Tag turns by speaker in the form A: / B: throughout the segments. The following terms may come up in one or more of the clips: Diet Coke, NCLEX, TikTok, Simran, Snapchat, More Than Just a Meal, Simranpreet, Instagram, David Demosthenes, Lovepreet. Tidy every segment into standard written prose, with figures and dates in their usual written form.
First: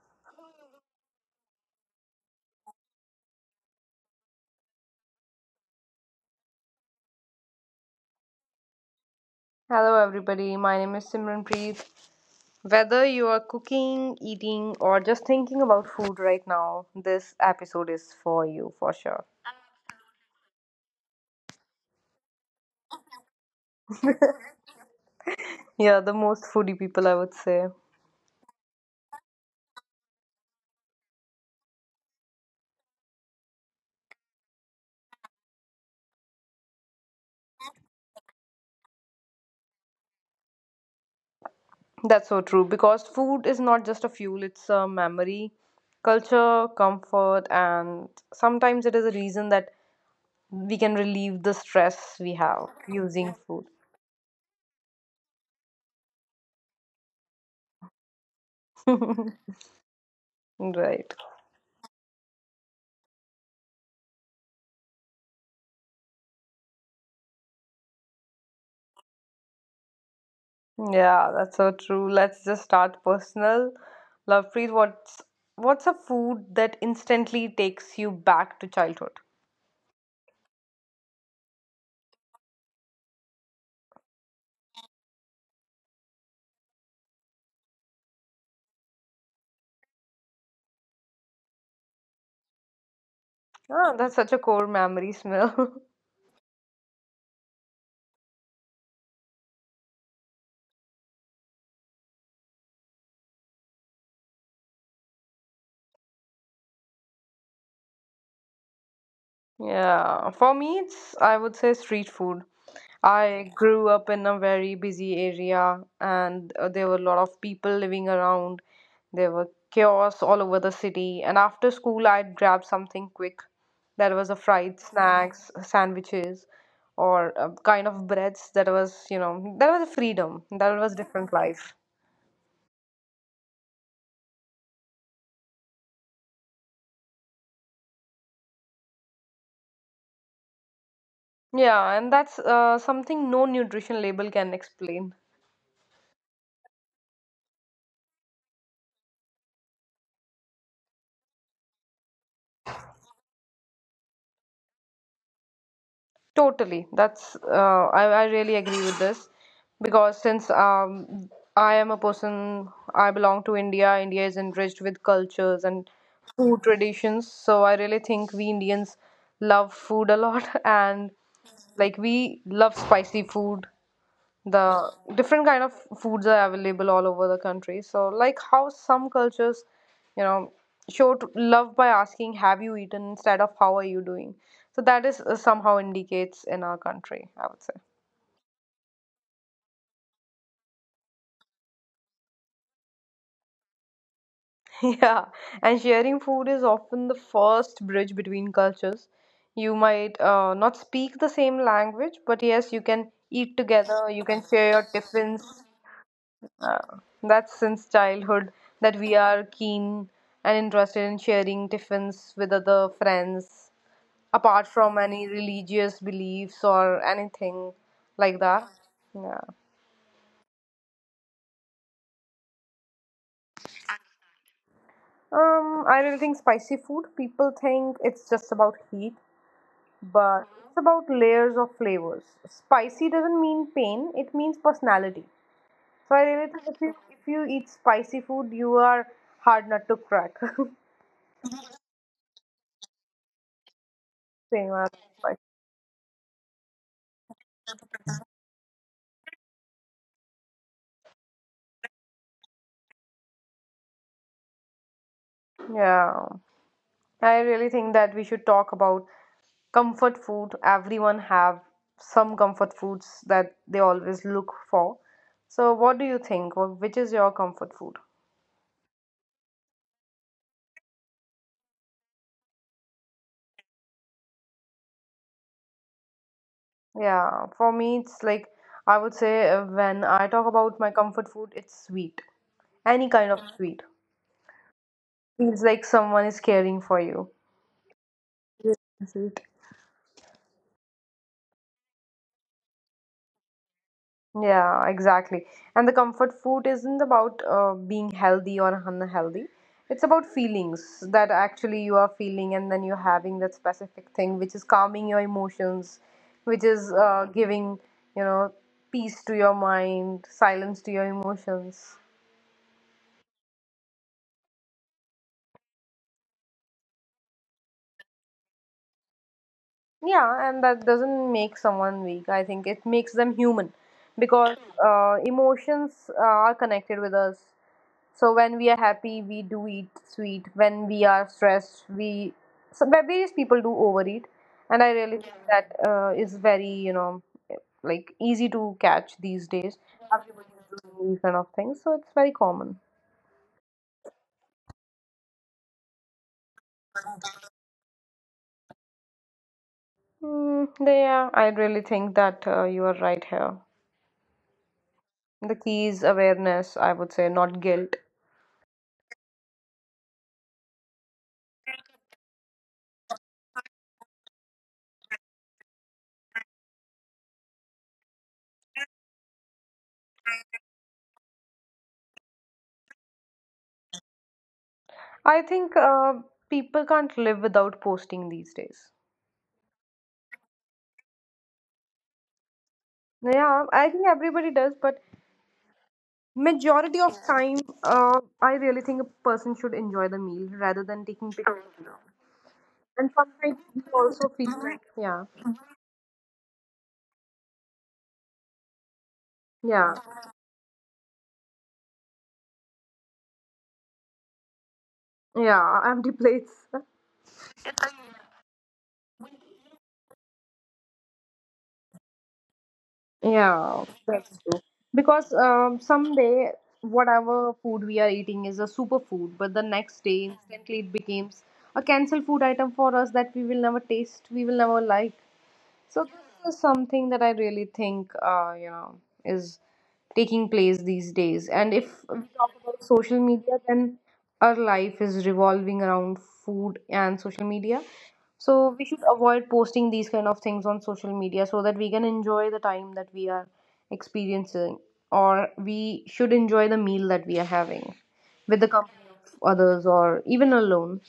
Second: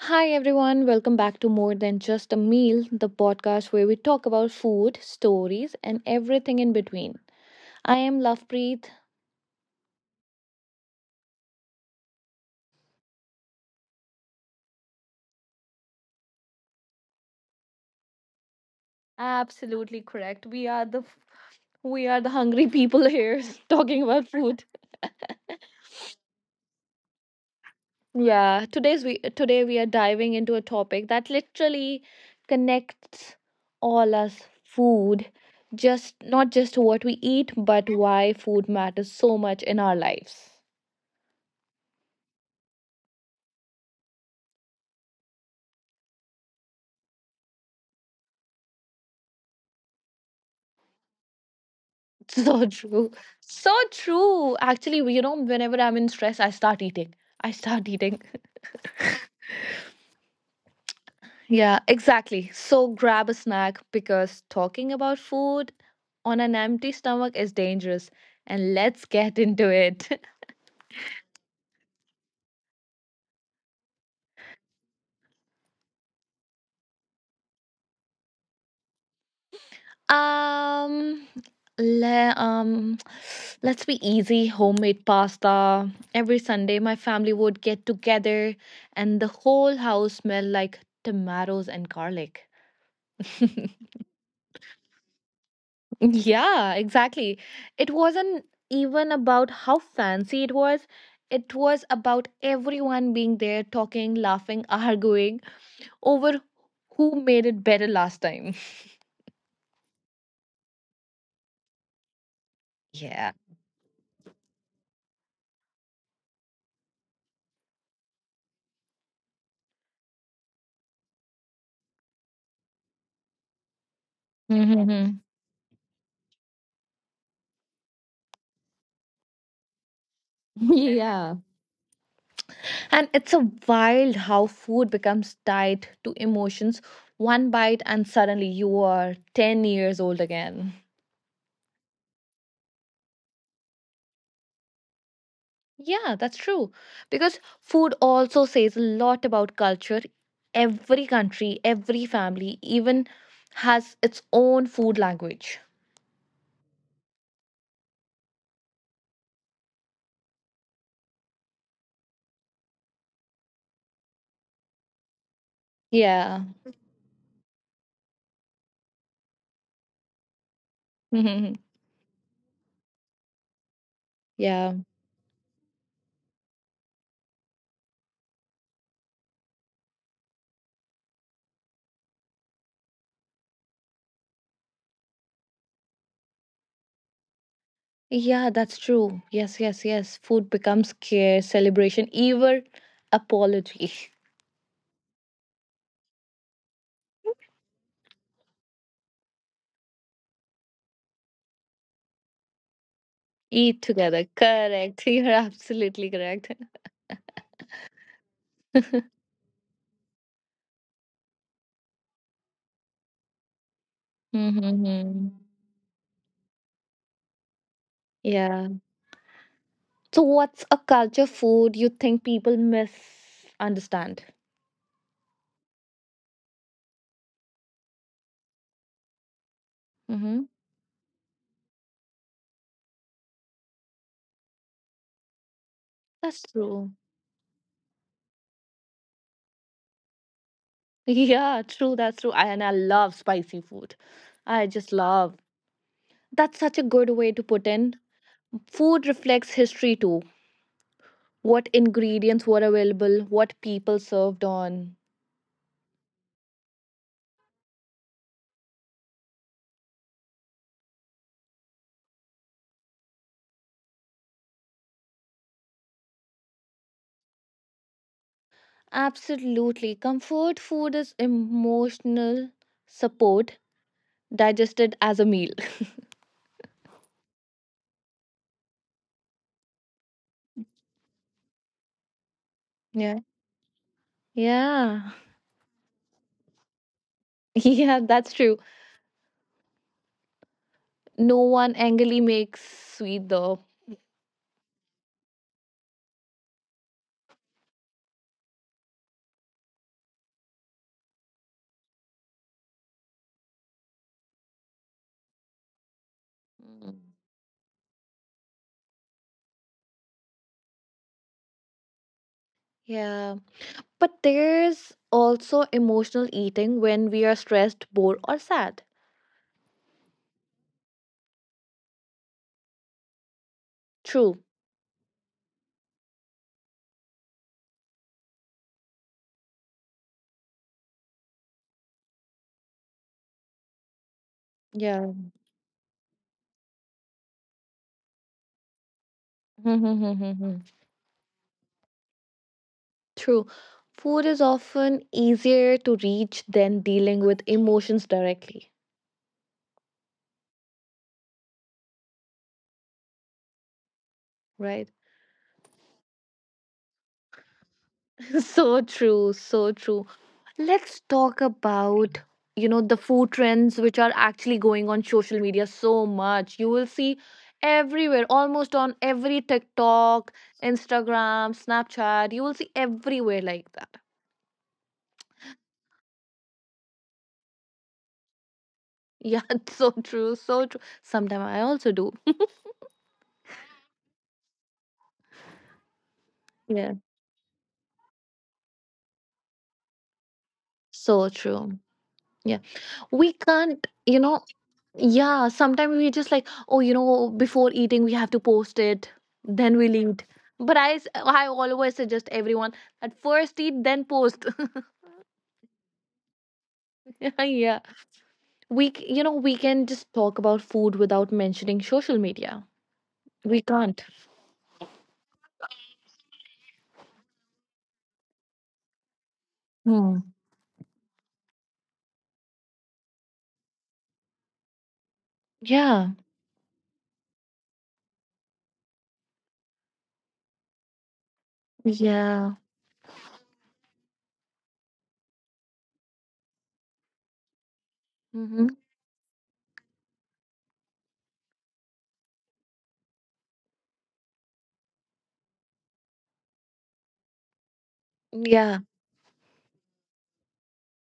A: Hi everyone, welcome back to More Than Just a Meal, the podcast where we talk about food, stories, and everything in between. I am Lovepreet.
B: Hello, everybody. My name is Simranpreet. Whether you are cooking, eating, or just thinking about food right now, this episode is for you for sure.
A: Absolutely correct. We are the hungry people here talking about food.
B: Yeah, the most foodie people, I would say.
A: Yeah, today we are diving into a topic that literally connects all us food. Just not just what we eat, but why food matters so much in our lives.
B: That's so true because food is not just a fuel, it's a memory, culture, comfort, and sometimes it is a reason that we can relieve the stress we
A: So
B: have
A: true.
B: using food.
A: So true. Actually, you know, whenever I'm in stress, I start eating. I start eating.
B: Right.
A: Yeah, exactly. So grab a snack because talking about food on an empty stomach is dangerous. And let's get into it.
B: Yeah, that's so true. Let's just start personal. Lovepreet, what's a food that instantly takes you back to childhood?
A: um, le- um, let's be easy. Homemade pasta. Every Sunday, my family would get together, and the whole house smelled like tomatoes and garlic.
B: Ah, that's such a core memory smell.
A: Yeah, exactly. It wasn't even about how fancy it was. It was about everyone being there, talking, laughing, arguing over who made it better last time.
B: Yeah, for me, it's I would say street food.
A: Yeah.
B: I grew up in a very busy area, and there were a lot of people living around. There were kiosks all over the city, and after school, I'd grab something quick. That was a fried
A: Mhm.
B: snacks, sandwiches, or a kind of breads. That was a freedom. That was different
A: yeah.
B: life.
A: And it's a wild how food becomes tied to emotions. One bite, and suddenly you are 10 years old again.
B: Yeah, and that's something no nutrition label can explain.
A: Yeah, that's true. Because food also says a lot about culture. Every country, every family even has its own food language.
B: Totally. That's I really agree with this because since I am a person, I belong to India. India is enriched with cultures and
A: Yeah.
B: food traditions. So I really think we Indians love food a lot and
A: yeah.
B: like we love spicy food. The different kind of foods are available all over the country. So like how some cultures you know show love by asking have you eaten instead of how are you doing. So that is, somehow indicates in our country, I would say.
A: Yeah, that's true. Yes. Food becomes care, celebration, even apology.
B: Yeah, and sharing food is often the first bridge between cultures. You might, not speak the same language, but yes, you can eat
A: Eat
B: together.
A: together.
B: You can share your
A: Correct. You're
B: tiffins.
A: absolutely correct.
B: Uh, that's since childhood that we are keen and interested in sharing tiffins with other friends, apart from
A: Mm-hmm.
B: any religious beliefs or anything like
A: Yeah.
B: that. Yeah.
A: So, what's a culture food you think people misunderstand?
B: I really think spicy food, people think it's just about heat,
A: Mm-hmm.
B: but it's about layers of flavors. Spicy doesn't mean pain, it means personality. So I
A: That's
B: really think if
A: true.
B: you, if you eat spicy food, you are hard not to crack.
A: Yeah, true. That's true. And I love spicy food. I
B: Same
A: just
B: as
A: love.
B: spicy.
A: That's such a good way to put in. Food reflects history too. What ingredients were available, what people served on.
B: Yeah. I really think that we should talk about comfort food. Everyone have some comfort foods that they always look for. So what do you think? Which is your comfort food?
A: Absolutely. Comfort food is emotional support digested as a meal.
B: Yeah, for me it's like I would say when I talk about my comfort food, it's sweet. Any
A: Yeah.
B: kind of sweet.
A: Yeah.
B: Feels like someone is caring for you.
A: Yeah, that's true.
B: Yes, sweet.
A: No one angrily makes sweet though.
B: Yeah, exactly. And the comfort food isn't about being healthy or unhealthy. It's about feelings that actually you are feeling, and then you're having that specific thing, which is calming your emotions, which is
A: Mm.
B: giving, you know, peace to your mind, silence to your emotions.
A: Yeah. But there's also emotional eating when we are stressed, bored, or sad.
B: Yeah, and that doesn't make someone weak. I think it makes them human
A: True.
B: because emotions are connected with us. So when we are happy, we do eat sweet. When we are stressed, we so various people do overeat, and I
A: Yeah.
B: really think that is very like easy to catch these days. Everybody is doing these kind of things, so it's very common.
A: True. Food is often easier to reach than dealing with emotions directly,
B: Mm, yeah, I really think that you are right here.
A: right?
B: The key is awareness, I would say, not guilt.
A: So true. Let's talk about, you know, the food trends which are actually going on social media so much. You will see everywhere, almost on every TikTok, Instagram, Snapchat, you will see everywhere like that.
B: I think people can't live without posting these days.
A: Yeah, it's so true. Sometimes I also do.
B: Yeah, I think everybody does, but
A: Yeah,
B: majority of time, I really think a person should enjoy the meal rather than
A: so
B: taking pictures.
A: true. Yeah,
B: And
A: we
B: sometimes
A: can't,
B: you
A: you
B: also
A: know,
B: feel like, yeah,
A: yeah, sometimes we just like, oh, you know, before eating, we have to post it, then we'll
B: yeah,
A: eat. But I always suggest everyone at first eat, then post.
B: yeah, empty plates.
A: Yeah, you know, we can just talk about food without mentioning social media. We
B: Yeah,
A: can't.
B: that's true. Because someday, whatever food we are eating is a superfood, but the next day,
A: Hmm.
B: instantly, it becomes a cancelled food item for us that we will never taste, we will never like. So
A: Yeah,
B: this is something that I really think, is taking place these days. And if we
A: yeah,
B: talk about social media, then our life is revolving around food and social media.
A: mm-hmm.
B: So we should avoid posting these kind of things on social media so that we can enjoy the time that we are experiencing, or we should enjoy the meal that we are having with the
A: yeah.
B: company of others or even alone.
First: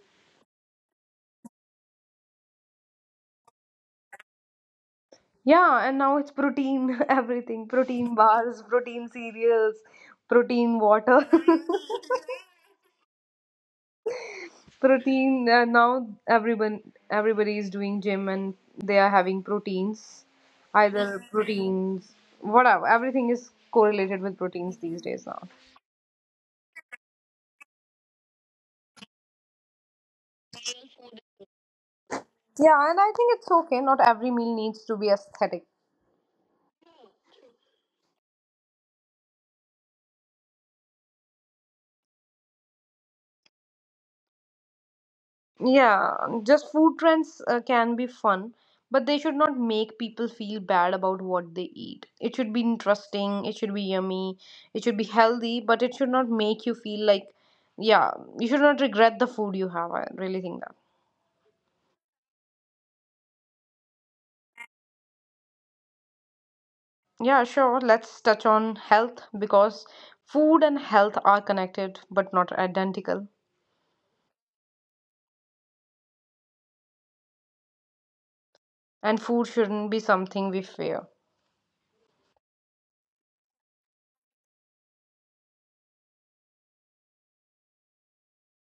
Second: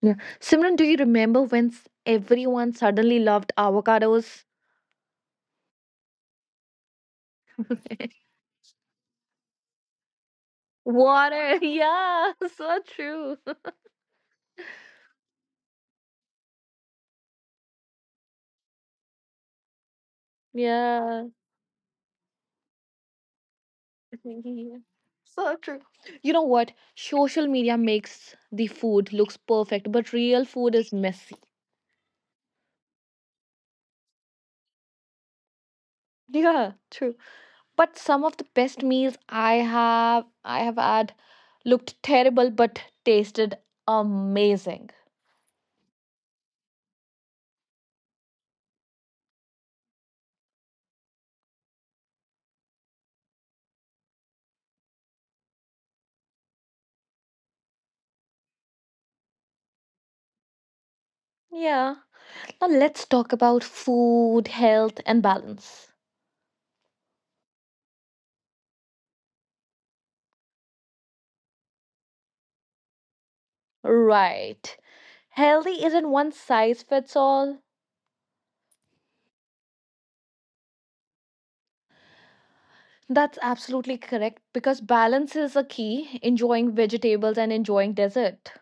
A: Yeah. Simran, do you remember when everyone suddenly loved avocados?
B: Yeah, and now it's protein, everything protein bars, protein cereals, protein water,
A: Water. Yeah. So true.
B: protein. Now everybody is doing gym and they are having proteins,
A: Yeah.
B: either proteins, whatever. Everything is correlated with proteins
A: Yeah.
B: these days now.
A: So true. You know what? Social media makes the food looks perfect, but real food is messy.
B: Yeah, and I think it's okay. Not every meal needs to be aesthetic.
A: Yeah, true. But some of the best meals I have had looked terrible but tasted amazing.
B: Yeah, just food trends can be fun, but they should not make people feel bad about what they eat. It should be interesting, it should be yummy, it should be healthy, but it should not make you feel like, yeah, you should not regret the food you have. I really think that.
A: Yeah. Now let's talk about food, health and balance.
B: Yeah, sure, let's touch on health because food and health are connected but not identical,
A: Right. Healthy isn't one size fits all.
B: and food shouldn't be something we fear.
A: That's absolutely correct because balance is a key, enjoying vegetables and enjoying dessert.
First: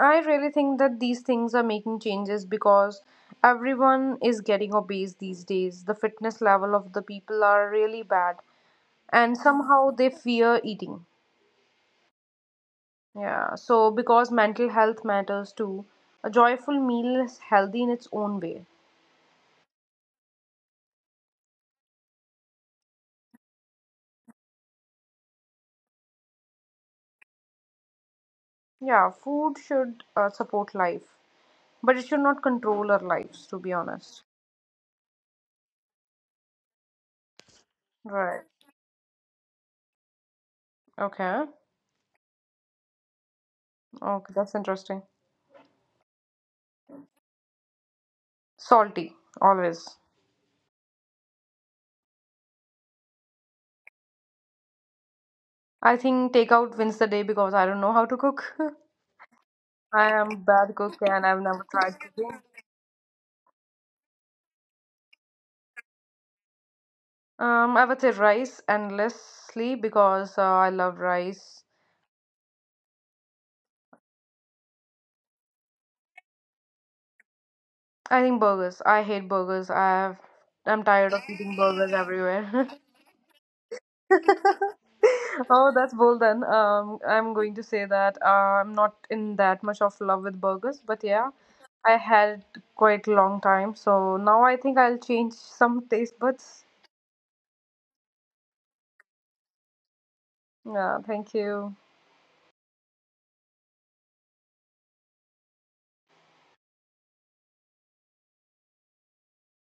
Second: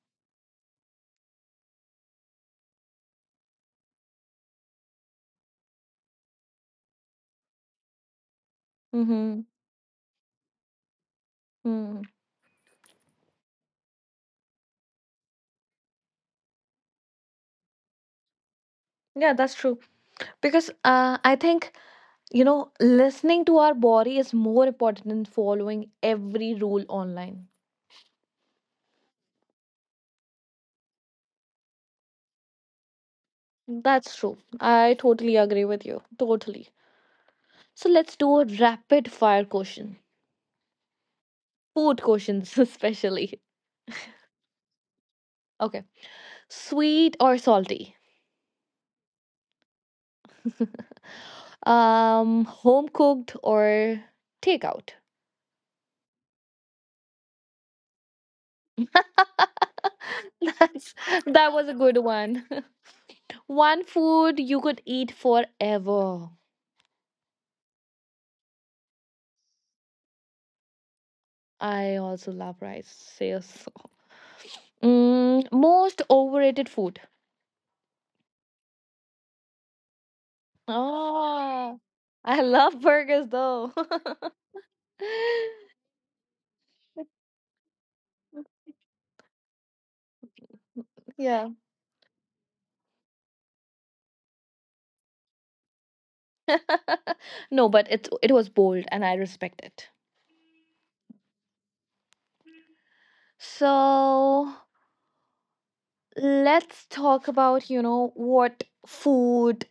B: I really think that these things are making changes because everyone is getting obese these days. The fitness level of the people are really bad, and
A: Mm-hmm.
B: somehow they fear eating.
A: Mm.
B: Yeah, so because mental health matters too, a joyful meal is healthy in its own way.
A: Yeah, that's true. Because I think, you know, listening to our body is more important than following every rule online.
B: Yeah, food should support life, but it should not control our lives, to be
A: That's
B: honest.
A: true. I totally agree with you. Totally. So let's do
B: Right.
A: a rapid fire question.
B: Okay.
A: Food questions, especially.
B: Okay, that's interesting.
A: Okay. Sweet or salty?
B: Salty, always.
A: Home cooked or takeout.
B: I think takeout wins the day because I don't know how to cook. I am bad
A: that's
B: cook and I've
A: that
B: never
A: was a good
B: tried cooking.
A: one. One food you could eat forever.
B: I would say rice endlessly because I love rice.
A: I also love rice. Yes. Mm, most overrated food.
B: I think burgers. I hate burgers. I'm tired of eating
A: Oh,
B: burgers
A: I
B: everywhere.
A: love burgers though.
B: Oh, that's bold then. I'm going to say that I'm not in that much of love with burgers, but yeah,
A: Yeah.
B: I had quite long time. So now I think I'll change some taste buds.
A: No, but it was bold and I respect it.
B: Yeah, thank you.
A: So let's talk about, you know, what food,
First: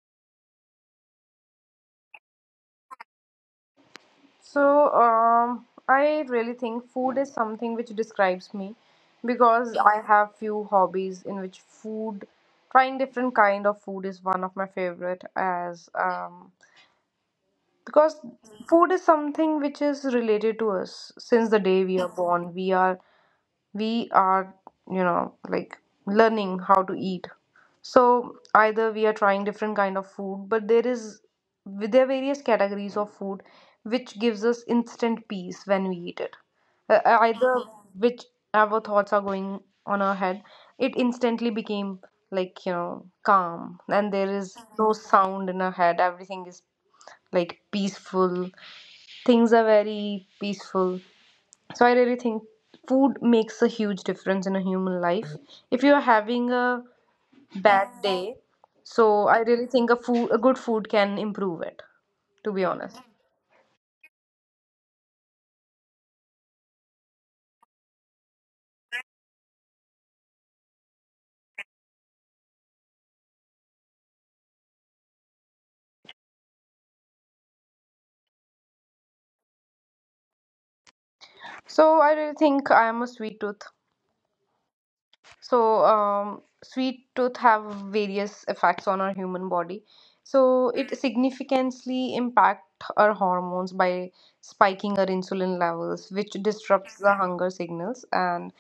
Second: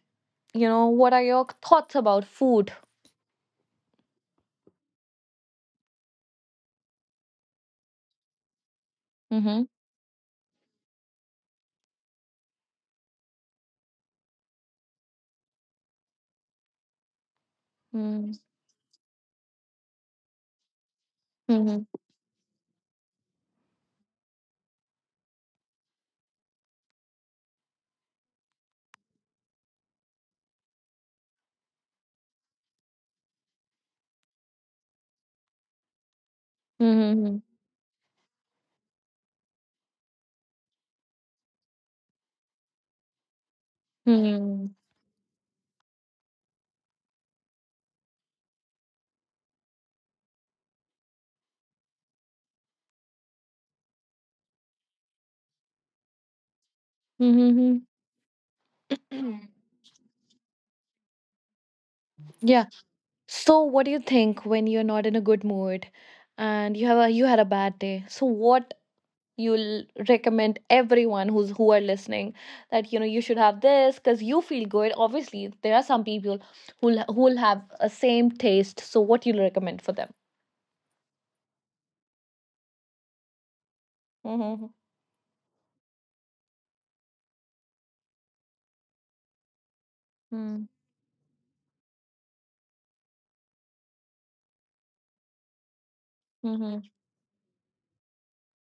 A: you know, what are your thoughts about food.
B: So, I really think food is something which describes me
A: Mm-hmm.
B: because I have few hobbies in which food, trying different kind of food is one of my favorite as because food is something which is related to us since the
A: Mm-hmm.
B: day we are born. We are like learning how to eat, so either we are trying different kind of food, but there are various categories of food which gives us instant peace when we eat it,
A: Mm-hmm.
B: either which our thoughts are going on our head, it instantly became like calm, and there is
A: Mm-hmm.
B: no sound in our head, everything is like peaceful, things are very peaceful. So I really think food makes a huge difference in a human life. If you're having a
A: Mm-hmm.
B: bad day, so I really think a good food can improve it, to
A: Yeah.
B: be honest.
A: So what do you think when you're not in a good mood and you had a bad day, so what you'll recommend everyone who are listening, that you know you should have this because you feel good? Obviously there are some people who'll have a same taste, so what you'll recommend for them?
B: So I really think I am a sweet tooth.
A: Mm-hmm.
B: So sweet tooth have various effects on our human body,
A: Mm-hmm.
B: so it significantly impact our hormones by spiking our insulin levels, which
A: Mm-hmm.
B: disrupts the hunger signals, and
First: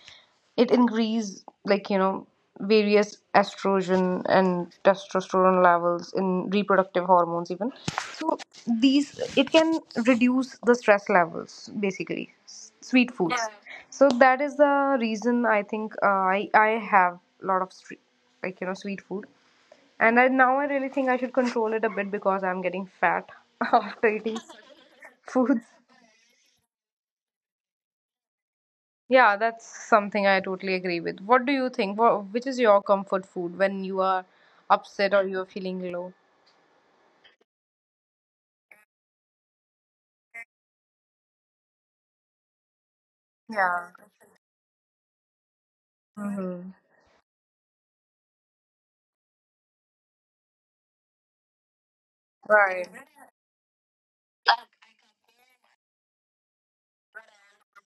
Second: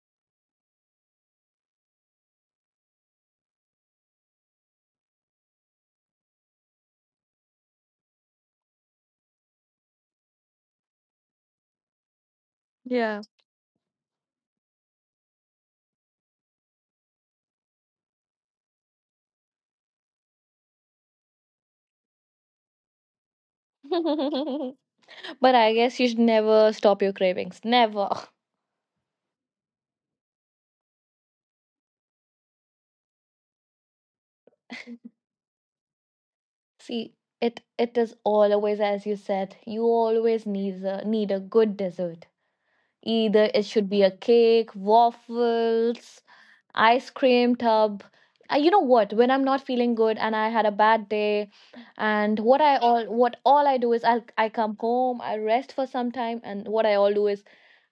B: it increase like various estrogen and testosterone levels in reproductive hormones even. So these it can reduce the stress levels basically sweet
A: Yeah.
B: foods. Yeah. So that is the reason I think, I have a lot of like sweet food, and now I really think I should control it a bit because I'm getting fat after eating such
A: But
B: foods.
A: I guess you should never stop your cravings. Never.
B: Yeah, that's something I totally agree with. What do you think? Which is your comfort food when you are upset or you're feeling low?
A: See, it is always as you said. You always need a good dessert. Either it should
B: Yeah.
A: be a cake, waffles,
B: Mm-hmm.
A: ice cream tub. You know what? When I'm not feeling good and I had a bad day, and what I
B: Right.
A: all what all I do is I come home, I rest for some time, and what I all do is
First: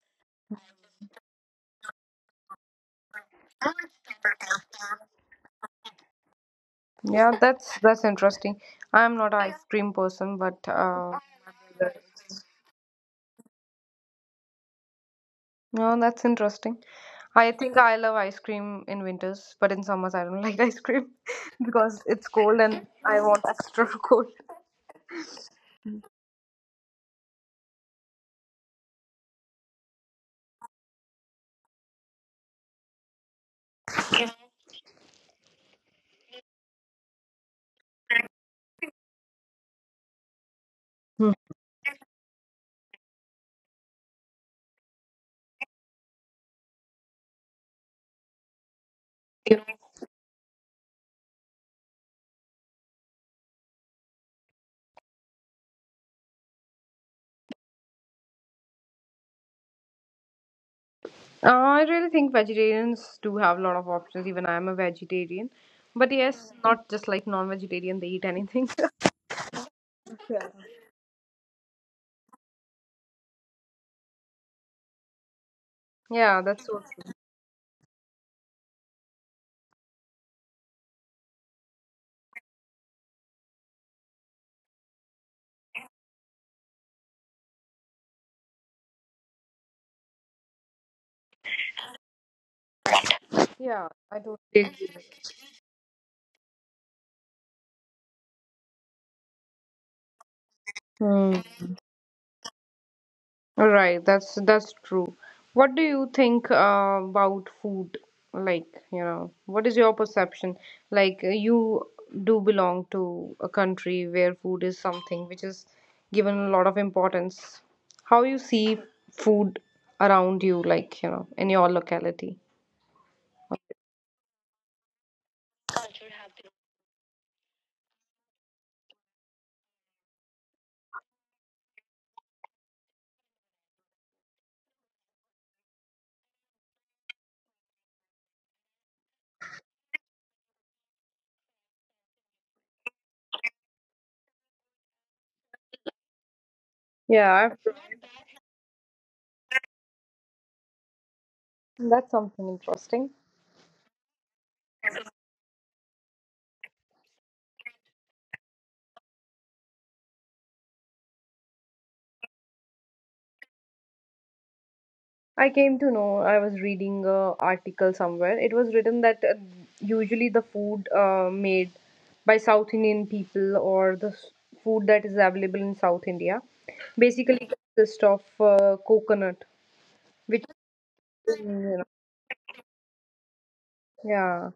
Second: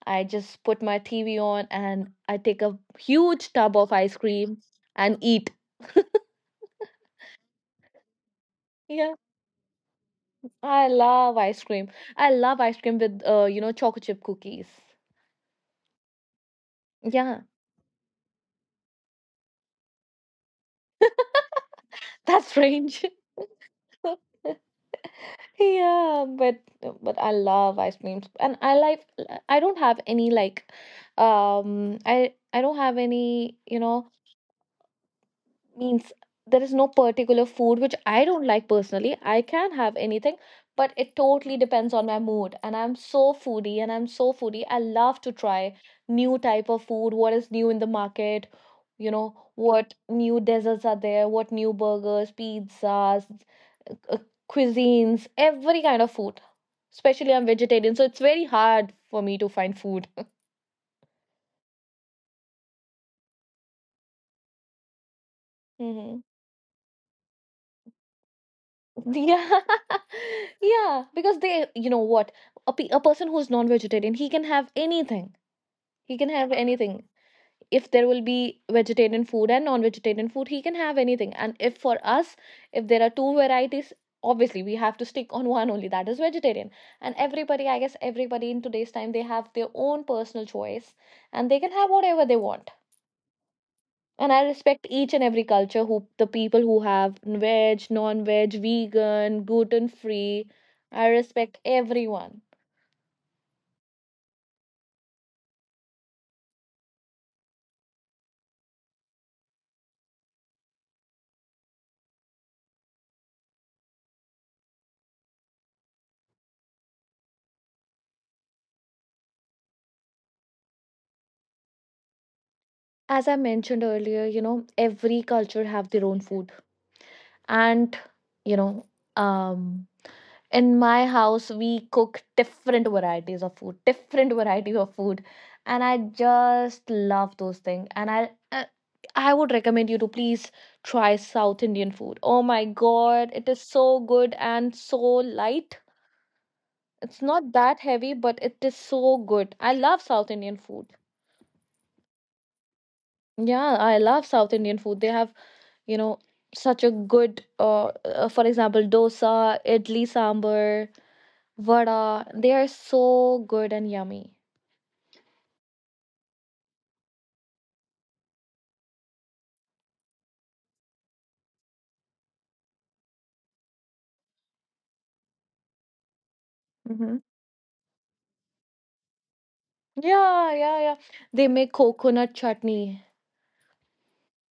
A: I just put my TV on and I take a huge tub of ice cream and eat.
B: Yeah, that's interesting.
A: Yeah.
B: I'm not an ice cream person, but
A: I love ice cream.
B: that-
A: I love ice cream with you know, chocolate chip cookies.
B: no, that's interesting.
A: Yeah,
B: I think I love ice cream in winters, but in summers I don't like ice cream because it's
A: that's
B: cold and
A: strange.
B: I want extra cold.
A: Yeah, but I love ice creams and I like, I don't have any like I don't have any, you know, means there is no particular food which I don't like personally. I can have anything, but it totally depends on my mood. And I'm so foodie. I love to try new type of food, what is new in the market, you know, what new desserts are there, what new burgers, pizzas, uh, cuisines, every kind of food. Especially I'm vegetarian, so it's very hard for me to find food.
B: Uh, I really think vegetarians do have a lot of options. Even I am a vegetarian, but
A: Mhm.
B: yes, not just like non-vegetarian. They eat anything.
A: Yeah, yeah, because they, you know what, a person who's non-vegetarian, he can have anything. He can
B: Yeah,
A: have
B: that's so
A: anything.
B: true.
A: If there will be vegetarian food and non-vegetarian food, he can have anything. And if for us, if there are two varieties, obviously we have to stick on one only, that is vegetarian. And everybody, I guess everybody in today's time, they have their own personal choice and they can have whatever they want.
B: Yeah, I
A: And
B: totally
A: I
B: agree.
A: respect each and every culture, who the people who have veg, non-veg, vegan, gluten-free. I
B: Hmm.
A: respect everyone.
B: Right, that's true. What do you think about food? Like, what is your perception? Like, you do belong to a country where food is something which is given a lot of importance. How you see food around you, like, in your locality?
A: As I mentioned earlier, you know, every culture have their own food. And you know, um in my house we cook different varieties of food, and I just love those things, and I would recommend you to please try South Indian food. Oh my God, it is so good and so light. It's
B: Yeah,
A: not that heavy but it is so good. I love South Indian food.
B: that's something interesting.
A: Yeah, I love South Indian food. They have, you know, such a good for example, dosa, idli sambar, vada. They are so good and yummy.
B: I came to know, I was reading a article somewhere. It was written that usually the food made by South Indian people or the food that is available in South India
A: Mhm.
B: basically consists of coconut, which
A: Yeah.
B: is,
A: They make
B: you know,
A: coconut chutney,
B: Yeah.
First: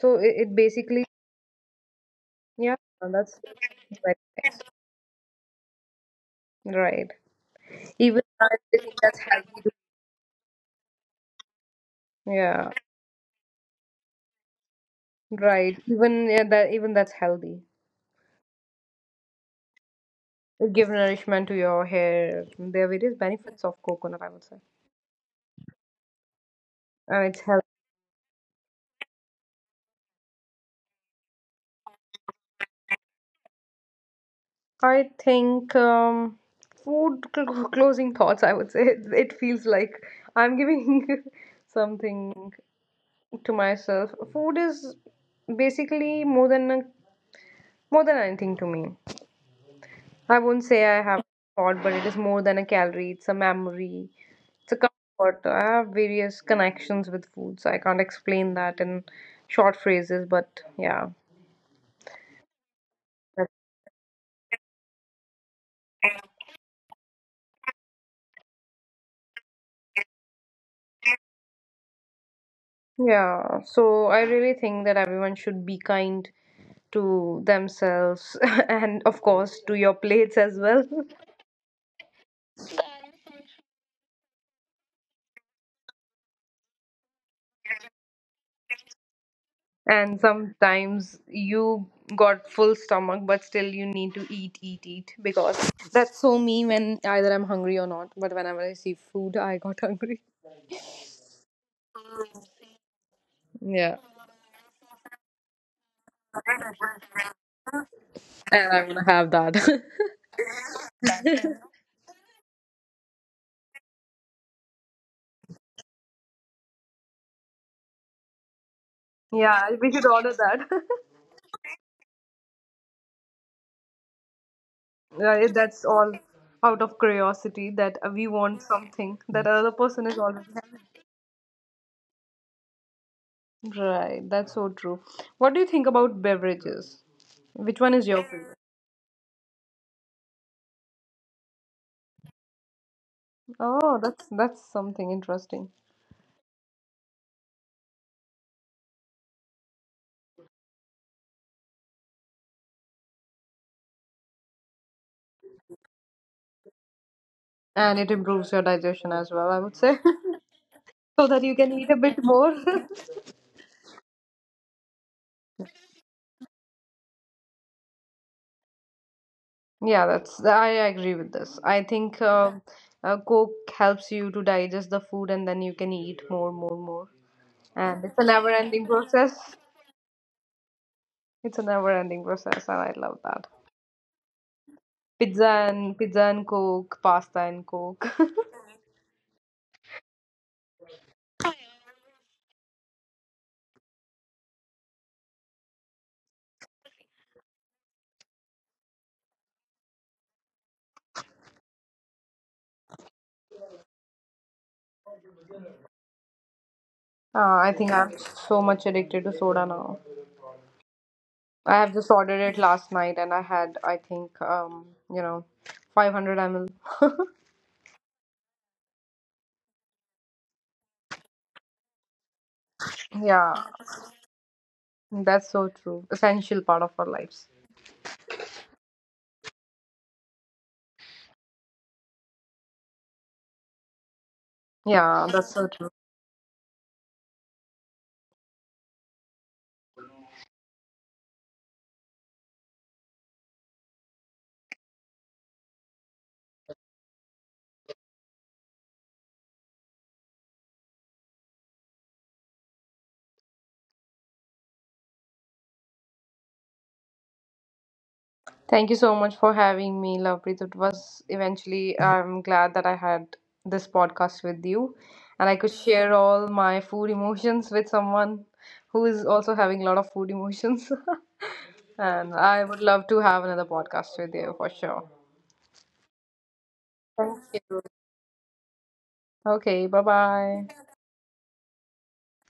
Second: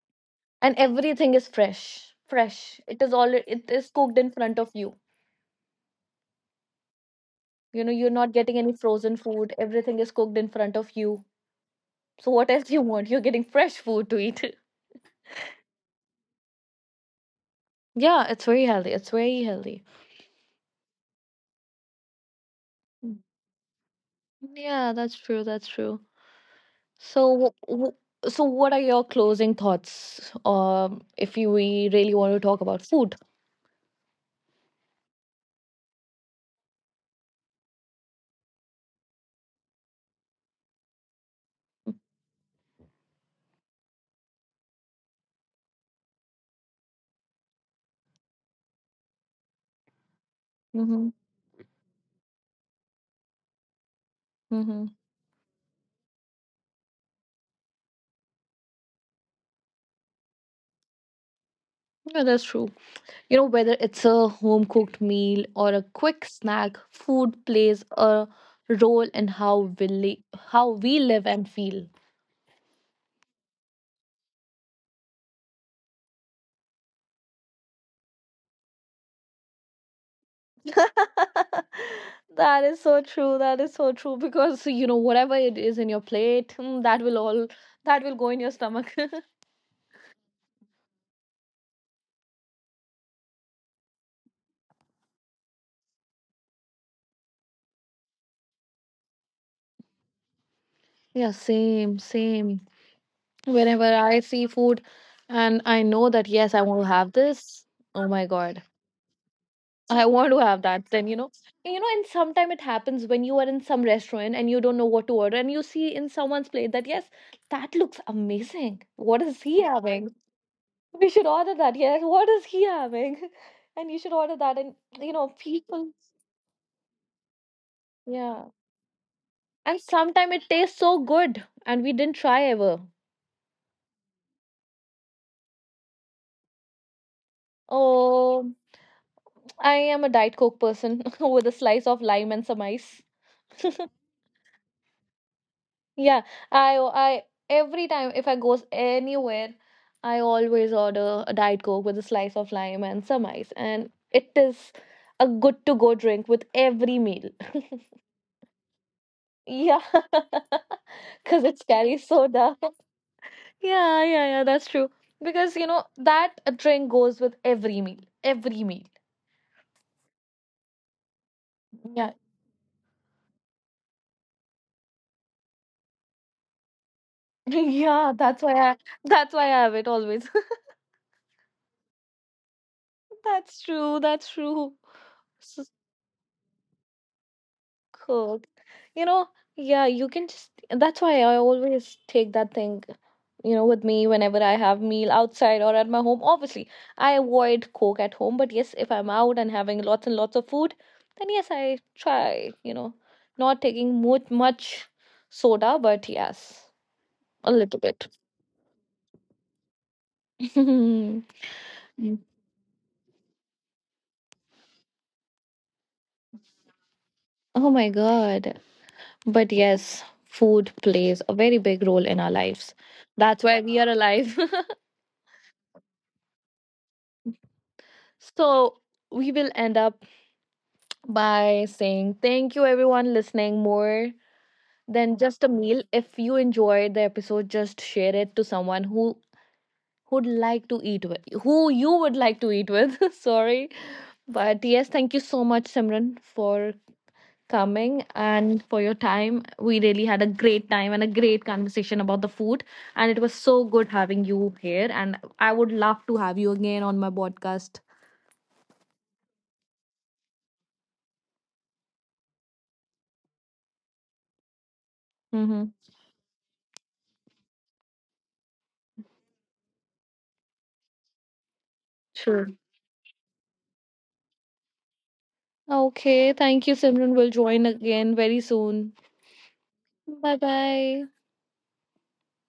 B: So it
A: and
B: basically,
A: everything is fresh.
B: yeah,
A: Fresh. It is all
B: that's
A: it is
B: very
A: cooked in front
B: nice.
A: of you.
B: Right.
A: You know, you're
B: Even
A: not
B: I
A: getting any
B: think
A: frozen
B: that's
A: food.
B: healthy.
A: Everything is cooked in front of you. So what
B: Yeah,
A: else you want? You're getting fresh food to eat.
B: right. Even yeah, that even that's healthy.
A: Yeah, it's very healthy. It's very healthy.
B: It gives nourishment to your hair. There are various benefits of coconut, I would say.
A: Yeah, that's true. That's true. So,
B: And it's healthy.
A: so what are your closing thoughts? If you we really want to talk about food.
B: I think food closing thoughts. I would say it feels like I'm giving something to myself. Food is basically more than anything to me. I won't say I
A: Mm-hmm.
B: have thought, but it is more than a calorie. It's a memory. It's a
A: Mm-hmm.
B: comfort. I have various connections with food, so I can't explain that in short phrases. But yeah,
A: Yeah, that's true. You know,
B: that's
A: whether it's a home cooked meal or a quick snack, food plays a role in how how we live and feel.
B: yeah, so I really think that everyone should be kind to themselves and of course to your plates as well.
A: That is so true. That is so true, because you know whatever it is in your plate, mm, that will go in your stomach.
B: And sometimes you got full stomach but still you need to eat eat eat because that's so me when either I'm hungry or not, but whenever I see food I got hungry.
A: Yeah, same. Whenever
B: Yeah,
A: I see food and I know that yes, I want to have this, oh my god.
B: and I'm gonna have that.
A: I want to have that. Then you know, and sometimes it happens when you are in some restaurant and you don't know what to order, and you see in someone's plate that yes, that looks amazing. What is he
B: Yeah, we should
A: having?
B: order that.
A: We should order that. Yes, what is he having? And you should order that. And you know,
B: Yeah, that's
A: people,
B: all out of curiosity that we
A: yeah.
B: want something that other
A: And
B: person is
A: sometimes it
B: already
A: tastes so good, and we didn't try ever.
B: having. Right, that's so true. What do you think about beverages? Which one is your
A: Oh.
B: favorite?
A: I am a Diet Coke person with a slice of lime and some ice.
B: Oh, that's something interesting.
A: Yeah, I every time if I goes anywhere, I always order a Diet Coke with a slice of lime and some ice, and it is a good to go drink with every meal.
B: And it improves your digestion as well, I would
A: Yeah,
B: say, so that
A: because
B: you
A: it's
B: can eat a
A: carries
B: bit more.
A: soda. Yeah, that's true. Because you know that drink goes with every meal, every meal.
B: Yeah, that's I agree with this. I
A: Yeah,
B: think Coke helps you to digest the food and then you can eat more, more, more. And
A: yeah,
B: it's a
A: that's why I
B: never-ending
A: that's why
B: process.
A: I have it always.
B: It's a never-ending process, and I love that.
A: That's true. That's true.
B: Pizza
A: So
B: and pizza and Coke, pasta and Coke.
A: cool. You know, yeah, you can just. That's why I always take that thing, you know, with me whenever I have meal outside or at my home. Obviously, I avoid Coke at home, but yes, if I'm out and having lots and lots of food, then yes, I try, you know, not taking much soda, but yes, a
B: Uh, I
A: little
B: think
A: bit.
B: I'm so much addicted to soda now.
A: Mm.
B: I have just ordered it last night and I had, I think, you know, 500 ml.
A: Oh my God. But yes, food plays a very big role in our lives. That's
B: Yeah,
A: why we are alive.
B: that's so true. Essential part of our lives.
A: So we will end up by saying thank you everyone, listening More Than
B: Yeah,
A: Just a
B: that's so
A: Meal.
B: true.
A: If you enjoyed the episode, just share it to someone who would like to eat with who you would like to eat with. Sorry. But yes, thank you so much, Simran, for coming and for your time. We really had a great time and a great conversation about the food. And it was so good having you here. And I would love to have you again on my podcast.
B: Thank you so much for having me, Lovepreet. It was eventually, I'm glad that I had this podcast with you and I could
A: Mm-hmm.
B: share all my food emotions with someone who is also having a lot of food emotions. And
A: Sure.
B: I would love to have another podcast with you for sure.
A: Okay. Thank you, Simran. We'll
B: Thank
A: join
B: you.
A: again very soon.
B: Okay, bye
A: Bye
B: bye.
A: bye.